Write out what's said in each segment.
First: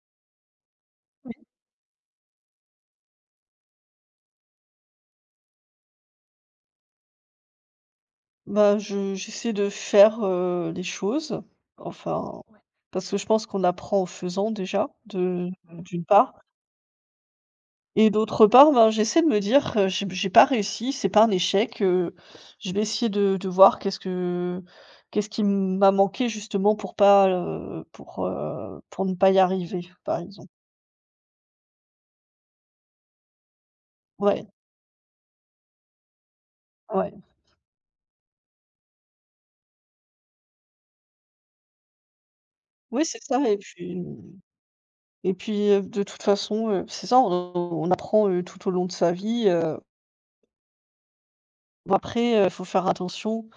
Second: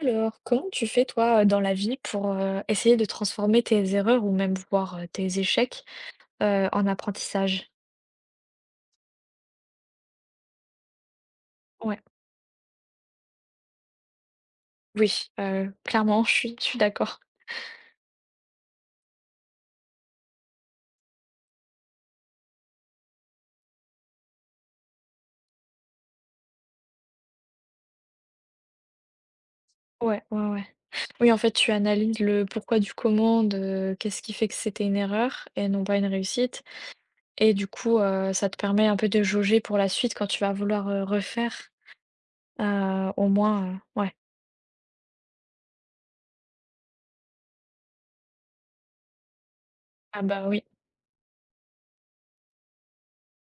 Alors, comment tu fais toi, dans la vie pour, essayer de transformer tes erreurs ou même voire, tes échecs, en apprentissage? Bah, je j'essaie de faire, les choses, Ouais, enfin. Ouais, parce que je pense qu'on apprend en faisant déjà, oui, de Mmh. d'une clairement, part je suis d'accord. et d'autre part, ben, j'essaie de me dire: «J'ai pas réussi, c'est pas un échec, je vais essayer de voir qu'est-ce qui m'a manqué justement pour pas, pour ne pas y arriver», par Ouais, ouais, exemple. ouais. Oui, en fait, tu analyses le pourquoi du comment de qu'est-ce qui Ouais, fait que c'était une erreur et non pas une réussite ouais. et du coup, ça te permet un peu de jauger pour la suite quand tu vas vouloir, refaire, Oui, c'est au ça. et moins, puis ouais. et puis, heu, de toute façon, c'est ça, on apprend, tout au long de sa vie. Ah bah, oui, Bon après, faut faire attention,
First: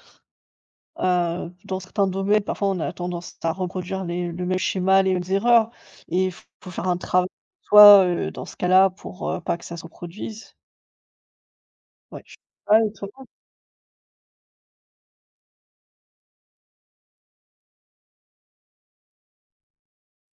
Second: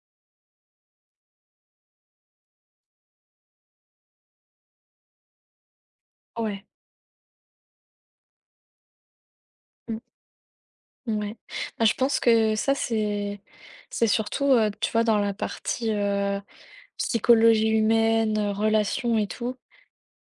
dans certains domaines, parfois on a tendance à reproduire les le même schéma, les mêmes erreurs et f ouais. faut faut faire un travail toi, dans ce cas-là pour, pas que ça se Mmh. reproduise. Ouais. Bah, je pense Ouais, je que ça, Ah, et toi? c'est surtout, tu vois, dans la partie, psychologie humaine, relations et tout.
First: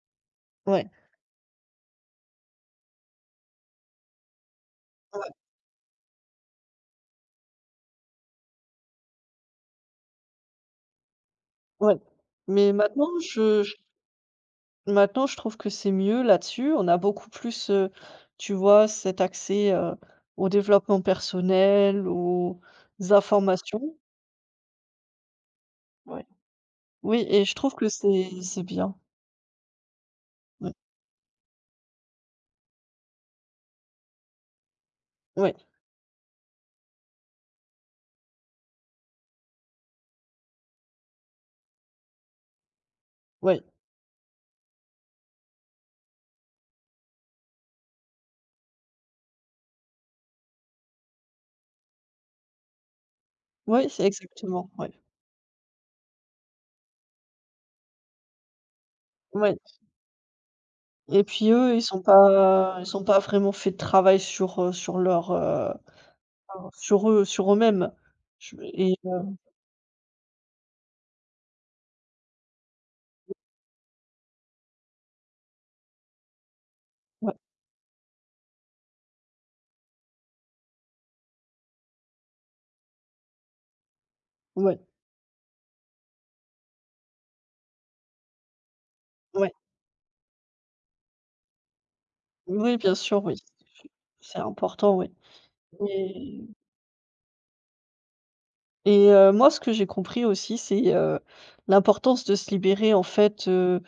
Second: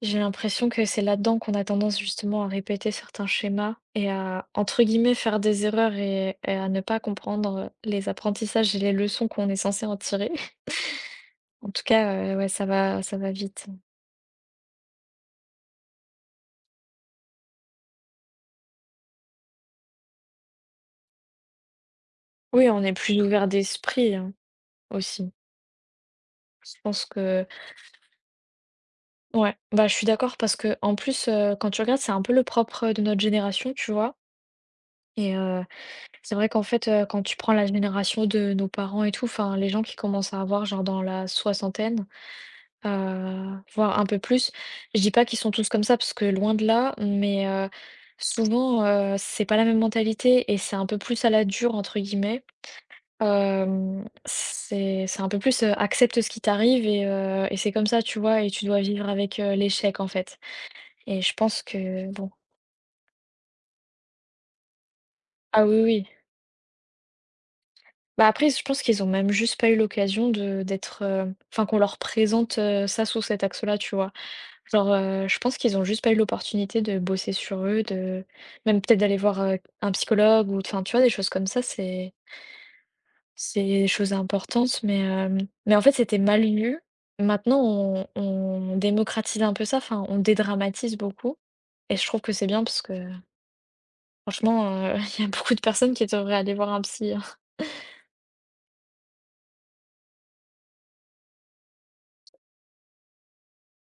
J'ai l'impression que Ouais, c'est là-dedans qu'on a tendance justement à répéter certains schémas et à, entre guillemets, ouais, «faire des erreurs» et à ne pas comprendre, les apprentissages et les leçons qu'on est censé en tirer. En tout ouais. cas, ouais, ça Mais va ça va vite. Maintenant je trouve que c'est mieux là-dessus. On a beaucoup plus, tu vois, cet accès, au développement personnel, aux Oui, on est plus ouvert informations. d'esprit, hein, aussi. Ouais. Je pense Oui, et que je trouve que c'est bien. Ouais, bah, je suis d'accord parce Ouais, que en plus, quand tu regardes, c'est un peu le propre, de notre génération, tu vois? Et ouais, c'est vrai qu'en fait, quand tu prends la génération de nos parents et tout, enfin, les gens qui commencent à avoir genre dans la soixantaine, ouais. voire un peu plus, je dis pas qu'ils sont tous comme ça parce que loin de là, mais souvent, c'est pas la même mentalité et c'est un peu plus «à la dure» entre guillemets. Ouais, c'est exactement, ouais. C'est un peu plus, accepte ce qui t'arrive et c'est comme ça, tu vois? Et tu dois vivre avec, Ouais, l'échec, en fait. Et et je puis pense eux, ils sont que bon pas ils sont pas vraiment fait de travail sur, sur leur, Ah oui, oui. Sur eux-mêmes. Bah, après, Je je pense et qu'ils ont même juste pas eu l'occasion de d'être, enfin qu'on leur présente, ça sous cet axe-là, tu vois? Genre, je pense qu'ils ont juste pas eu l'opportunité de bosser Ouais, sur eux, de même peut-être d'aller voir, un psychologue ou enfin, tu vois, des choses comme ça, c'est des choses ouais, importantes, mais mais en fait, c'était mal lu. Maintenant, on démocratise ouais. un peu ça, enfin, on dédramatise beaucoup et je trouve que c'est bien Oui, parce que bien sûr, oui. C'est franchement, important, oui. il y a beaucoup de personnes qui devraient Mais aller voir un psy, hein. Et moi, ce que j'ai compris aussi, c'est l'importance de se libérer en fait,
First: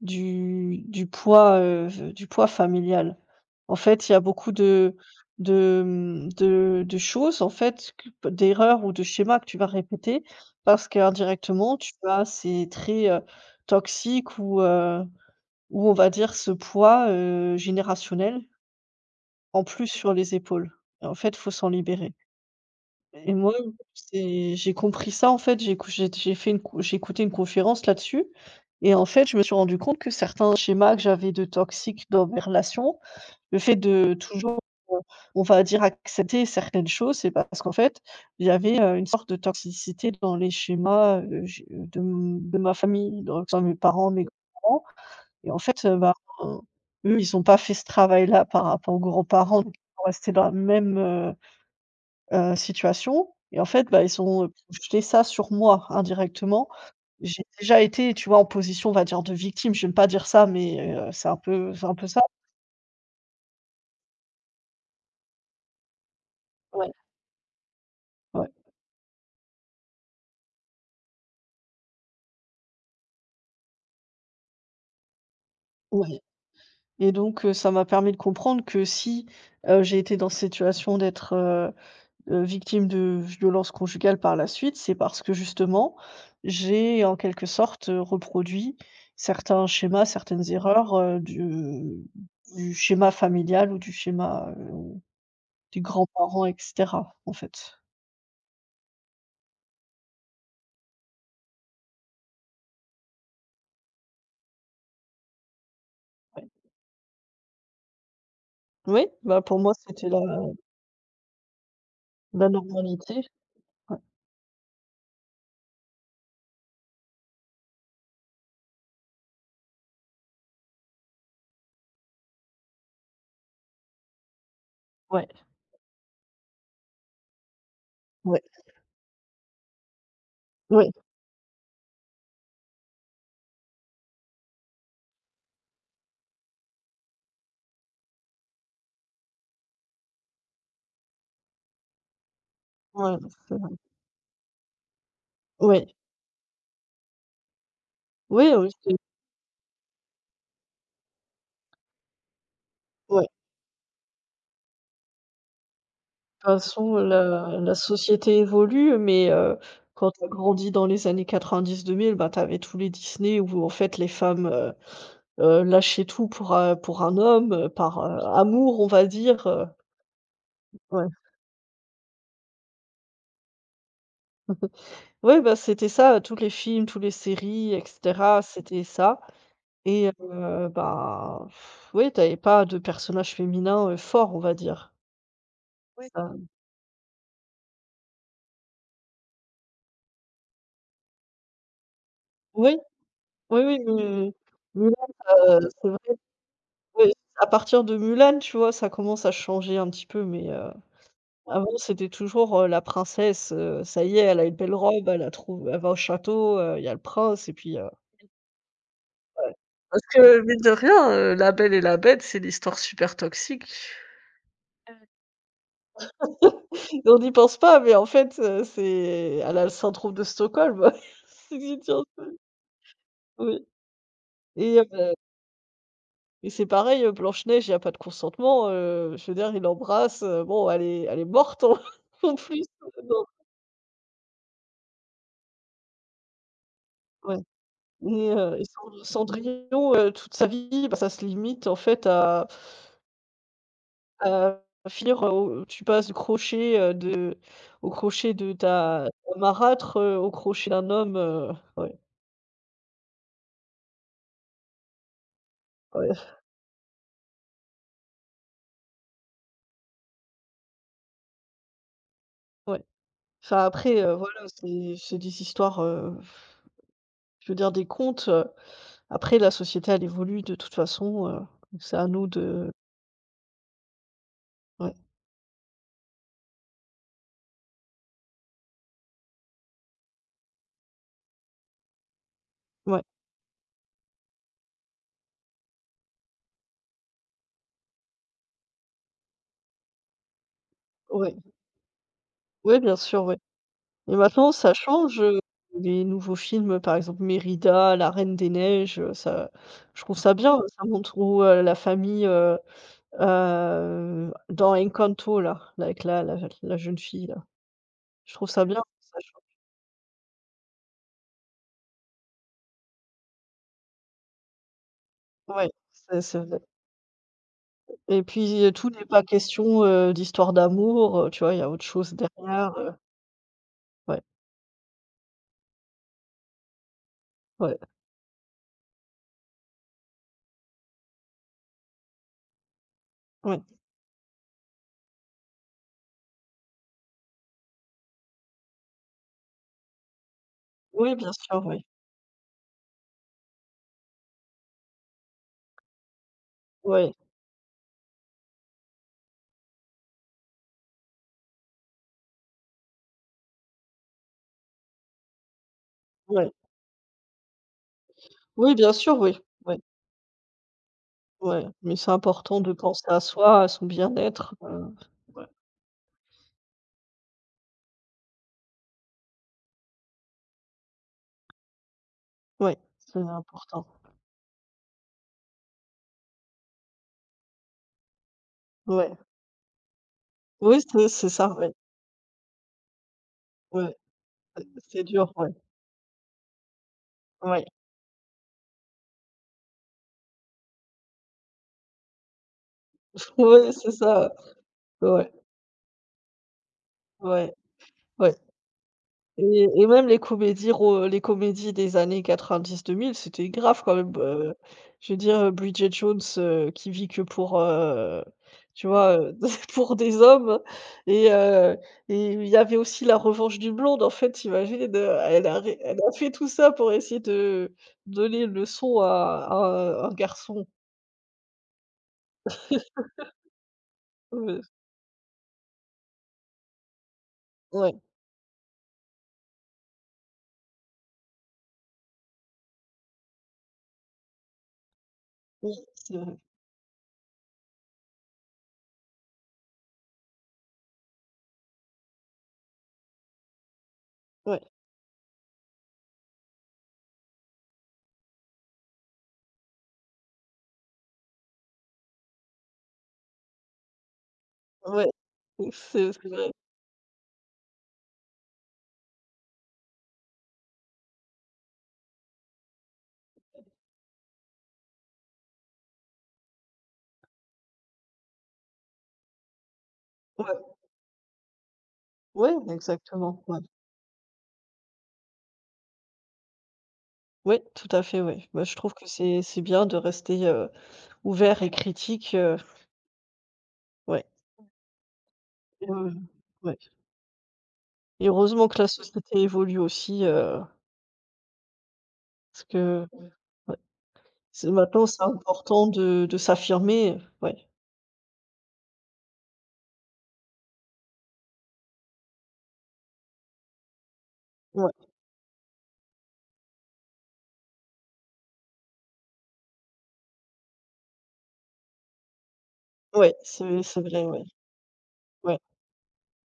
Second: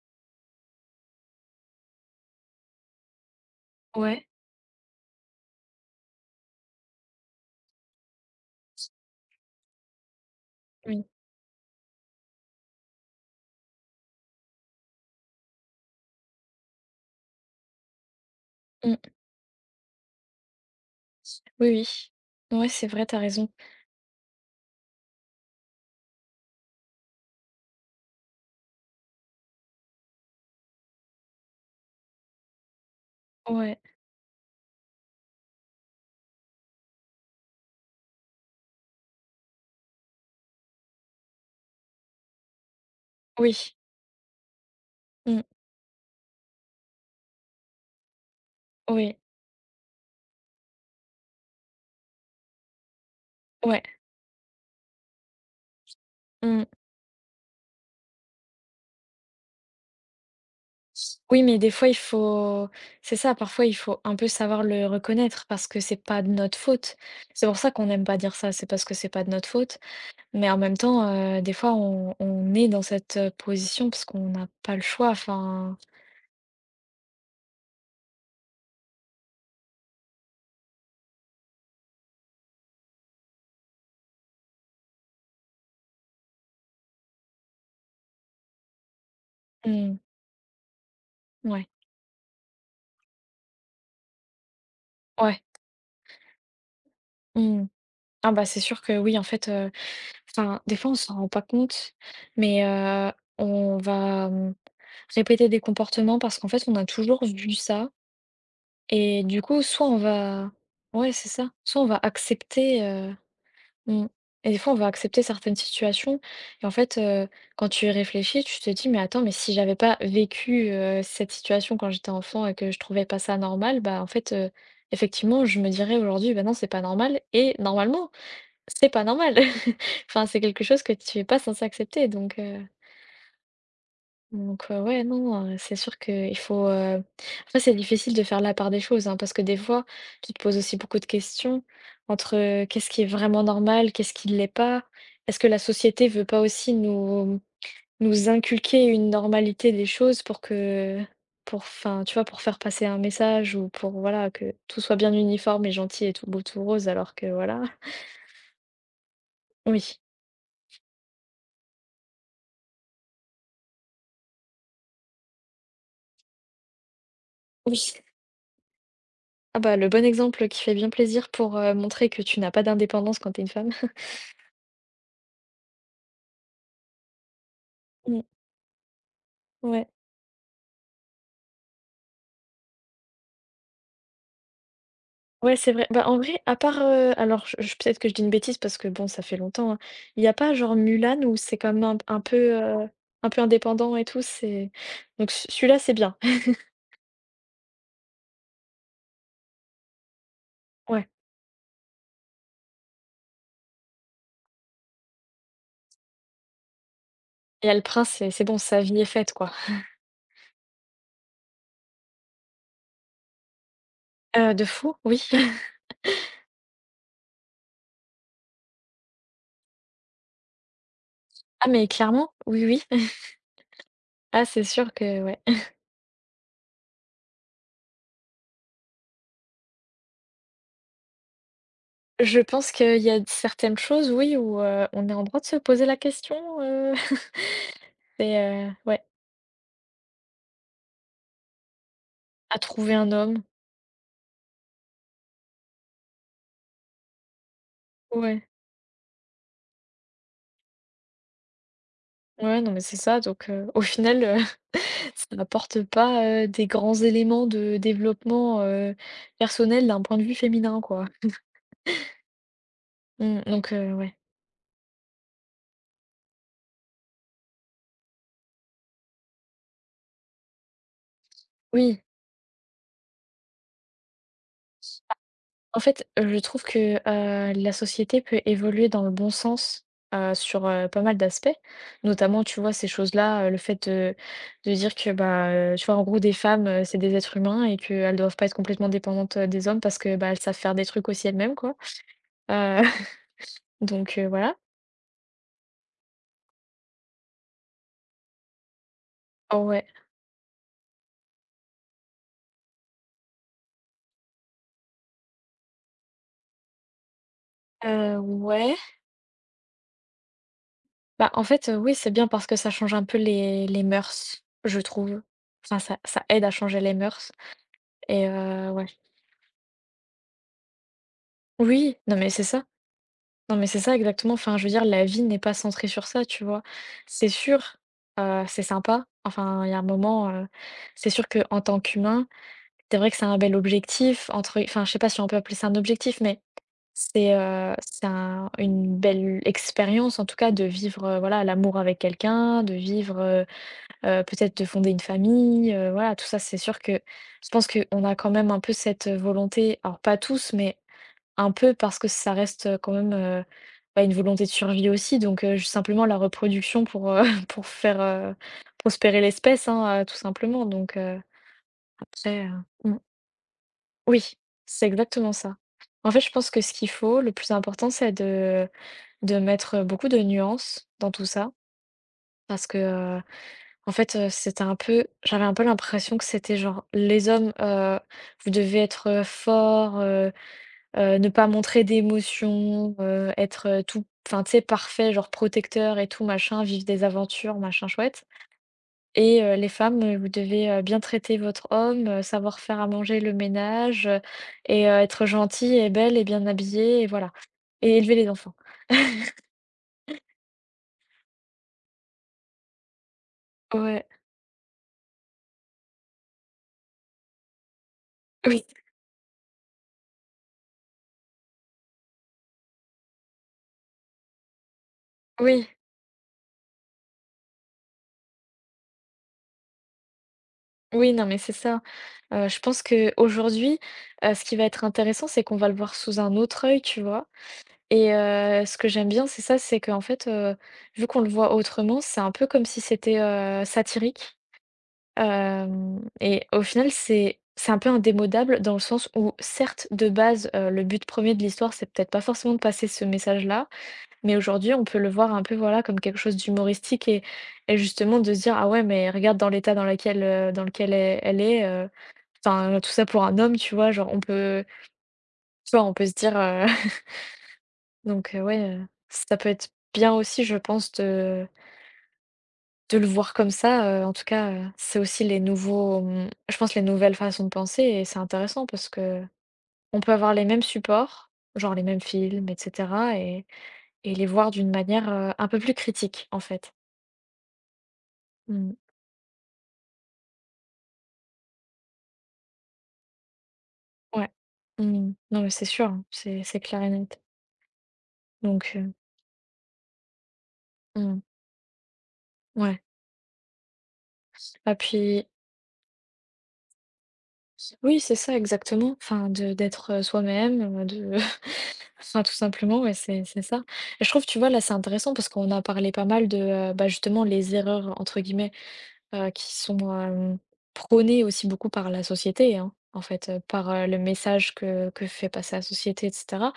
du poids familial. En fait, il y a Ouais. beaucoup de de choses en fait que d'erreurs ou de schémas que tu vas répéter parce qu'indirectement, tu as ces traits, toxiques ou on va dire ce poids, générationnel Mmh. en plus sur les épaules. Et en fait, il faut Oui, s'en libérer. oui. Ouais, c'est vrai, t'as Et raison. moi, c'est j'ai compris ça, en fait, j'ai écouté une conférence là-dessus et en fait, je me suis rendu compte que certains schémas que j'avais de toxiques dans mes relations, le fait Ouais. de toujours, heu, on va dire accepter certaines choses, c'est parce qu'en fait, j'avais, une sorte de toxicité dans les schémas, j de m de ma famille, dans que Oui. mes parents, mes grands-parents Mmh. et en fait, heu, eux, ils n'ont pas fait ce travail-là par rapport aux Oui. grands-parents, donc ils sont restés dans la même, situation et en Ouais. fait, bah, ils ont, projeté ça sur moi Mmh. indirectement. J'ai déjà été, tu vois, en position, on va dire, de victime. J'aime pas dire ça, mais Oui, mais des c'est fois, un il peu ça. faut c'est ça, parfois, il faut un peu savoir le reconnaître parce que c'est pas de notre Ouais. faute. C'est pour ça qu'on n'aime pas dire Ouais, ça, c'est parce que c'est pas de notre faute, mais en même temps, des fois, on est dans cette, position parce qu'on n'a pas le choix, enfin ouais, et donc ça m'a permis de comprendre que si, j'ai été dans cette situation d'être, victime de violences conjugales par la suite, c'est parce que justement, j'ai en quelque sorte, reproduit certains mmh, schémas, certaines erreurs, ouais, du schéma familial ou du schéma ouais, des grands-parents, et cetera, en mmh. fait. Ah bah, c'est sûr que oui, en fait, enfin, des fois, on s'en rend pas compte, mais on va, répéter des comportements parce Ouais. qu'en fait, on a toujours vu ça Oui, et bah, du pour coup, moi, soit on c'était va ouais, c'est ça, soit on va la accepter, normalité. Ouais, mmh et des fois, on va accepter certaines situations et en fait, quand tu y réfléchis, tu te dis: «Mais attends, mais si j'avais pas vécu, cette situation quand j'étais enfant et que je trouvais pas ça normal, bah, en fait, ouais, effectivement, je me dirais aujourd'hui: "Bah, non, c'est pas normal" et normalement, ouais, c'est pas normal». Enfin, c'est quelque chose ouais, que tu es pas censé accepter donc ouais, non, c'est sûr qu'il faut, après c'est difficile de faire la part des choses, hein, parce que des fois, tu te poses aussi beaucoup de questions entre, qu'est-ce qui est ouais, vraiment c'est vrai. normal, qu'est-ce qui ne l'est pas? Est-ce que la Ouais, société veut pas aussi nous oui, oui, inculquer c'est une normalité des choses pour que pour enfin, tu vois, pour faire passer un ouais. De message ou pour voilà, que tout soit bien uniforme et gentil et tout beau, toute tout rose façon, alors que voilà. la société évolue, mais Oui, quand tu as grandi dans les années 90-2000, bah, tu avais tous les Disney où en fait les femmes lâchaient tout pour un homme, heu, oui. par, heu, amour, on va dire. Ah bah, le bon exemple qui fait bien ouais. plaisir pour, montrer que tu n'as pas d'indépendance quand t'es une femme. Ouais, bah, c'était ça, tous les films, tous les séries et Mmh, cetera, c'était ça. ouais. Et oui, t'avais pas de personnage féminin, fort, on va dire. Ouais, c'est vrai. Bah, Ouais. en vrai, à part, alors je peut-être que je dis une bêtise parce que bon, ça fait longtemps, hein. Il y a pas genre Mulan où c'est comme un peu, oui, un peu oui, indépendant et tout, mais c'est Mulan, donc ce celui-là, c'est c'est vrai, bien. oui, à partir de Mulan, tu vois, ça commence à changer un petit peu, mais Ouais. avant, c'était toujours, la princesse, ça y est, elle a une belle robe, elle a trouv elle va au château, il y a le prince et Et y a puis. le prince, c'est bon, sa vie est faite, quoi. Parce que mine de rien, La Belle et la Bête, c'est une histoire super toxique. De fou, oui. On n'y pense pas, mais en fait, c'est elle a le syndrome de Stockholm. Ah mais clairement, oui, oui. Oui, Ah, c'est et sûr que ouais. C'est pareil, Blanche-Neige, il y a pas de consentement, je veux dire, il l'embrasse, bon, elle est morte en en Je plus, pense qu'il y a non, certaines choses, oui, où, on est en droit de se poser la question, heu, ouais. Et c'est, ouais, Cendrillon, toute sa vie, bah, ça se limite en fait à à trouver un homme. à finir, au tu passes du crochet, de au crochet Ouais. de ta marâtre, au crochet d'un homme. Ouais, Ouais, non mais c'est ça donc au final, ça n'apporte ouais, pas, des grands éléments de développement, personnel d'un point de vue féminin, quoi. ouais. Mmh, Enfin donc après, ouais. voilà, c'est des histoires, je veux dire, des contes. Après la société, elle évolue de toute façon. C'est Oui, à nous de… Ouais, en fait, je trouve que, la société peut évoluer dans le bon sens, sur, pas mal d'aspects. Notamment, tu vois, ces ouais, choses-là, le fait, de dire que, bah, tu vois, en gros, des femmes, c'est des êtres humains et qu'elles doivent pas être complètement dépendantes, des hommes parce que, bah, elles savent faire des trucs aussi ouais, elles-mêmes, quoi. ouais, Heu, bien sûr, ouais. Et donc maintenant voilà. ça change, les nouveaux films, par exemple Mérida, La Reine des neiges. Ça, Ouais, je trouve ça bien, ça montre où, dans Encanto là, avec la jeune fille là. Je trouve ça ouais. bien, ça change. Bah, en fait, oui, c'est bien parce que ça change un peu les mœurs, je trouve. Ouais, Enfin, ça c'est ça c'est aide à vrai. changer les mœurs Et et puis, ouais. tout n'est pas question, d'histoire d'amour. Tu vois? Il y a autre Oui, chose non, mais c'est ça. derrière. Non, mais c'est ça Ouais, exactement. Enfin, je veux dire, la vie n'est pas centrée sur ça, tu vois? C'est sûr, ouais, c'est sympa. Enfin, il y a un moment, c'est sûr que en tant qu'humain, c'est vrai que c'est un bel ouais. objectif entre enfin, je sais pas si on peut appeler ça un objectif, mais c'est un une belle expérience, en tout cas, de vivre, Oui, bien voilà, sûr, l'amour oui. avec quelqu'un, de vivre, peut-être de fonder une famille, voilà, tout ça, c'est sûr que Ouais, je pense qu'on a quand même un peu cette, volonté, alors pas tous, mais un peu parce que ça reste, quand même, bah, une volonté de survie aussi, donc juste simplement la ouais. reproduction pour, pour faire, Oui, bien sûr, prospérer oui. l'espèce, Ouais, hein, tout simplement, donc ouais, mais c'est après, important de mmh, penser à soi, à son oui, bien-être. c'est exactement Ouais, ça. En fait, je pense que ce qu'il faut, le plus important, c'est de mettre, beaucoup de nuances dans tout ça parce ouais, c'est que. important. En fait, c'était un peu j'avais un peu l'impression que c'était genre les hommes, vous devez être, Ouais. Forts, Oui, c'est c'est ne pas ça, ouais, montrer d'émotions, être, ouais, tout enfin, tu sais, c'est parfait, genre dur, ouais, protecteur et tout machin, vivre des aventures, ouais, machin chouette et les femmes, vous devez, bien traiter votre homme, savoir faire à manger, le ouais, c'est ménage, ça, et être ouais, gentille et belle et bien habillée et voilà ouais, et élever les ouais. enfants. Et même les comédies des années 90-2000, c'était grave quand Ouais, même. Je veux dire, Bridget Jones, qui vit que pour, oui, tu vois, pour des hommes. Et il y avait aussi La Revanche du blonde. En fait, tu imagines, oui. Elle a fait tout ça pour essayer de donner une leçon à un garçon. Oui, non, mais c'est ça. Je pense qu'aujourd'hui, ce qui Heu, va être intéressant, c'est qu'on va le voir sous un autre œil, tu vois? ouais, Et ce que j'aime bien, c'est ça, c'est qu'en fait, vu qu'on le voit autrement, c'est un peu comme si c'était, satirique. oui, Hem c'est vrai, et au final, c'est un peu indémodable dans le sens où certes, de base, le but premier de l'histoire, c'est peut-être pas forcément de passer ce message-là, mais ouais, aujourd'hui, on peut le voir un peu, voilà, comme quelque chose d'humoristique et justement de se dire: «Ah ouais, mais regarde dans l'état dans lequel elle est, Enfin, tout ça pour un homme, tu vois? Genre, on peut ouais, tu vois, on peut se c'est dire, vrai, heu» donc ouais, ça peut être bien aussi, je pense, de le voir comme ça, en tout cas, c'est aussi les nouveaux, mmh, je pense les nouvelles façons de penser et c'est intéressant parce que on peut avoir les mêmes ouais, supports, genre les mêmes films ouais, et cetera exactement, et ouais. et les voir d'une manière, un peu plus critique, en fait. Ouais, tout à fait, ouais. Bah, je Mmh. trouve que c'est bien de rester, ouvert et critique. Ouais, Ouais. Mmh. Non, mais c'est sûr, hein, heu, c'est ouais. clair et net. Et heureusement Donc que la société évolue aussi. Mmh, Parce ouais. que ouais, c'est Ah maintenant c'est puis important de s'affirmer, ouais, Oui, c'est ça exactement, enfin de d'être, soi-même, de enfin tout simplement, ouais, c'est ça. Et je trouve, tu vois, là, c'est ouais, intéressant parce qu'on a parlé pas mal de, bah, justement les «erreurs» entre guillemets, qui sont, prônées aussi beaucoup par la société, hein, en fait, ouais, par, le c'est vrai, ouais, message que fait passer ouais, la société et cetera.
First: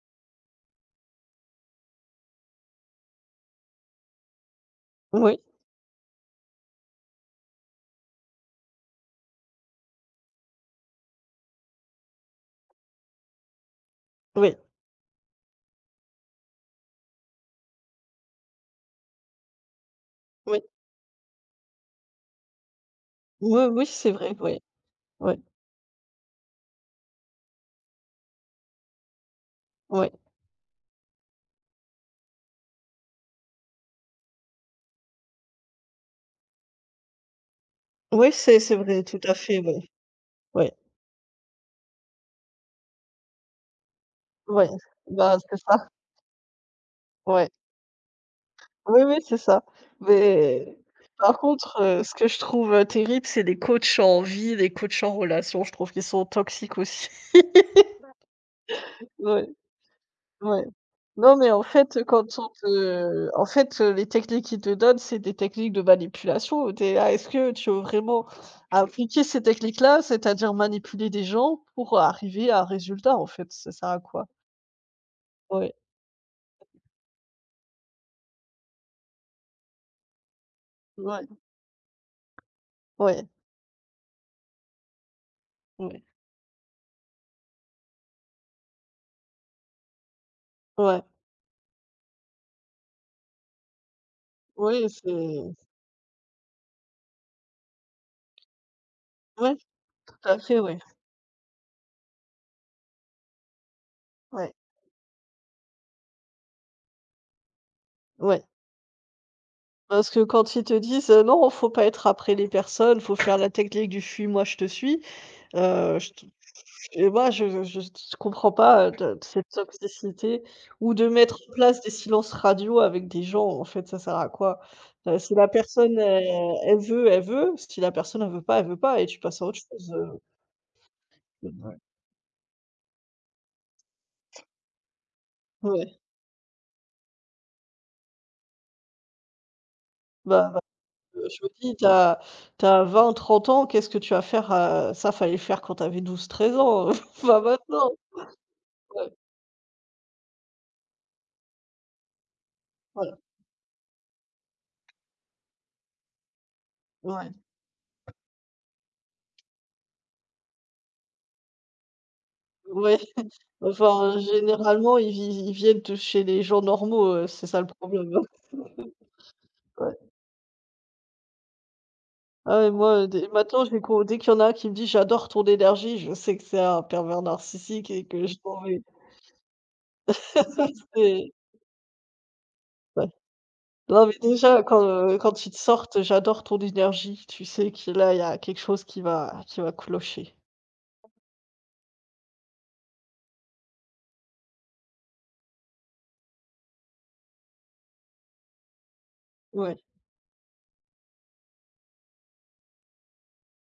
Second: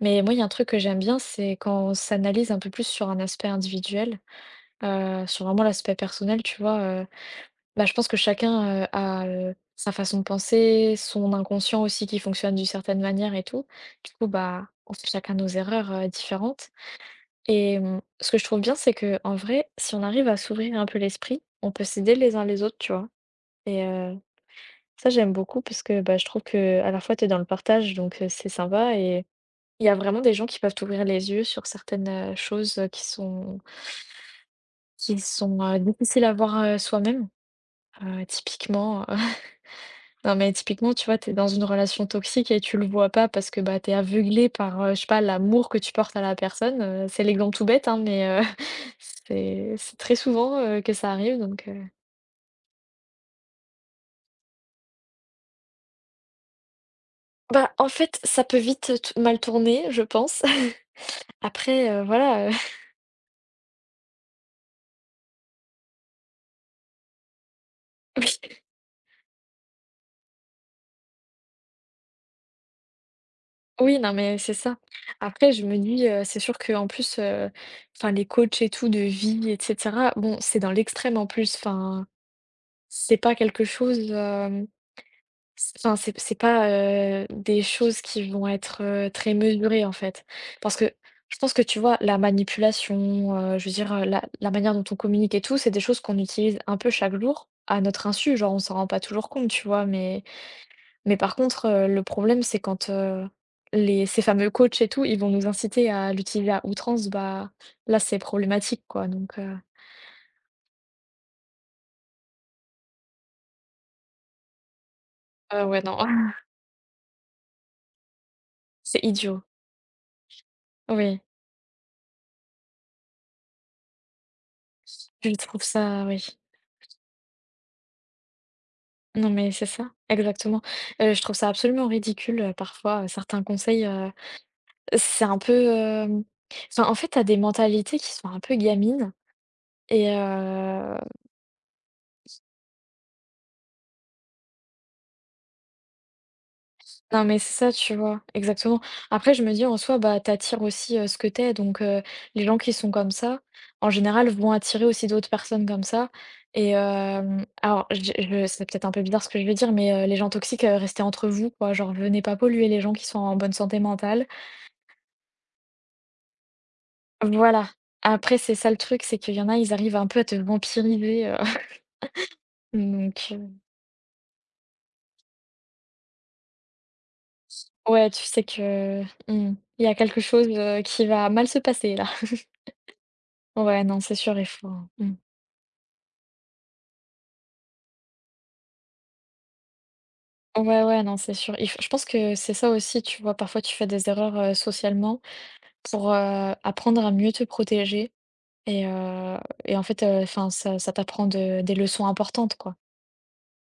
Mais moi, il y a un truc que j'aime bien, c'est quand on s'analyse un peu plus sur un aspect individuel, oui, sur vraiment l'aspect personnel, tu vois, bah, je pense que chacun, a, sa façon de penser, son inconscient aussi qui fonctionne d'une certaine manière et tout. Du coup, oui, bah, on fait chacun nos erreurs, différentes, et ce que je trouve bien, c'est que en vrai, si on arrive à oui, s'ouvrir un peu l'esprit, on peut s'aider les uns les autres, tu vois? oui, Et oui, c'est vrai, ouais, ça, j'aime ouais, beaucoup parce que, bah, je trouve que à la fois, tu es dans le partage, donc c'est sympa, et il y a ouais. vraiment des gens qui peuvent t'ouvrir les yeux sur certaines, choses, qui sont difficiles à voir, soi-même, Oui, c'est vrai, typiquement. tout à fait, ouais, Non, mais ouais, typiquement, tu vois, t'es dans une relation toxique et tu le vois pas parce que bah, t'es aveuglé ouais, par, je sais pas, bah, c'est l'amour que ça, tu portes à la personne, c'est ouais. l'exemple tout bête, hein, mais Oui, oui, c'est ça. c'est très souvent, Mais que ça Par arrive, donc contre, ce que je trouve, terrible, c'est les coachs en vie, les coachs en relation, je trouve qu'ils sont toxiques aussi. bah, en fait, ça peut vite, t mal Ouais, tourner, je pense. ouais. Non, mais en Après, fait, quand voilà, on te en fait, les techniques qu'ils te donnent, c'est des techniques de manipulation. T'es là: «Est-ce que tu veux vraiment oui, appliquer ces techniques-là?» C'est-à-dire manipuler des gens pour arriver à un résultat, en fait, ça sert à oui, non, quoi? mais c'est ça. Après, je Ouais, me dis, c'est sûr qu'en plus, enfin, les coachs et tout de vie et cetera, bon, c'est dans l'extrême en ouais, plus, enfin, c'est ouais, pas quelque chose, C enfin, ouais, c'est pas, des choses qui vont être, très mesurées, en fait. Parce que ouais, je pense que, tu vois, la manipulation, je veux dire, la manière dont oui, on communique et c'est tout, c'est des choses qu'on utilise un peu chaque jour à notre insu. Genre, on s'en rend pas toujours compte, ouais, tu vois? tout Mais à fait, ouais, mais par contre, le problème, c'est quand, les ces fameux ouais, coachs et tout, ils vont nous inciter à l'utiliser à outrance, bah, là, c'est ouais. problématique, quoi, donc Parce que quand ils te disent: «Non, faut pas être après les personnes, faut faire la technique du "fuis-moi, je te suis"», ouais, non, je t et moi je comprends pas, c'est de idiot. cette toxicité ou de Oui, mettre en place des silences radio avec des gens, en fait, ça sert à quoi? Si je la trouve personne, ça, oui. Elle veut, si la personne elle veut pas, elle veut pas, et tu Non, passes à mais autre c'est chose. ça, exactement. Je trouve ça absolument ridicule, parfois, certains conseils, c'est un peu, Ouais. Enfin, en fait, t'as des mentalités qui sont un peu gamines, et Bah je me dis: «T'as 20, 30 ans, qu'est-ce que tu vas faire?» Ça fallait le faire quand t'avais 12, 13 ans, non, mais pas c'est ça, maintenant. tu vois? Exactement. Ouais, Après, je me dis en soi, bah, t'attires aussi, ce que t'es, donc les gens qui sont comme voilà, ça, en général, vont attirer aussi d'autres personnes comme ça, et ouais. Alors je c'est peut-être un peu bizarre ce que je veux dire, mais les gens toxiques, restez entre vous, quoi, genre venez pas polluer les gens Ouais, qui sont en bonne santé enfin, mentale. généralement, ils viennent de chez les gens normaux, c'est ça le Voilà. problème. Après, c'est ça le truc, c'est qu'il y en a, ils arrivent un Ouais. peu à te vampiriser, Ah ouais, moi, dès donc maintenant, j'ai con dès qu'il y en a un qui me dit: «J'adore ton énergie», je sais que c'est un pervers narcissique et ouais, tu que je sais m'en vais. que mmh, il y a quelque chose, Ça, qui va c'est mal se passer là. ouais. Ouais, non, Non, c'est mais sûr, il déjà, faut quand, mmh. Quand ils te sortent: «J'adore ton énergie», tu sais que là, il y a quelque chose qui va clocher. Ouais, ouais, non, c'est sûr. Il f je pense que c'est ça aussi, tu vois? Parfois, tu fais des erreurs, socialement, pour, apprendre à mieux te protéger, et heu et en Ouais. fait, enfin, ça t'apprend de des leçons importantes, quoi.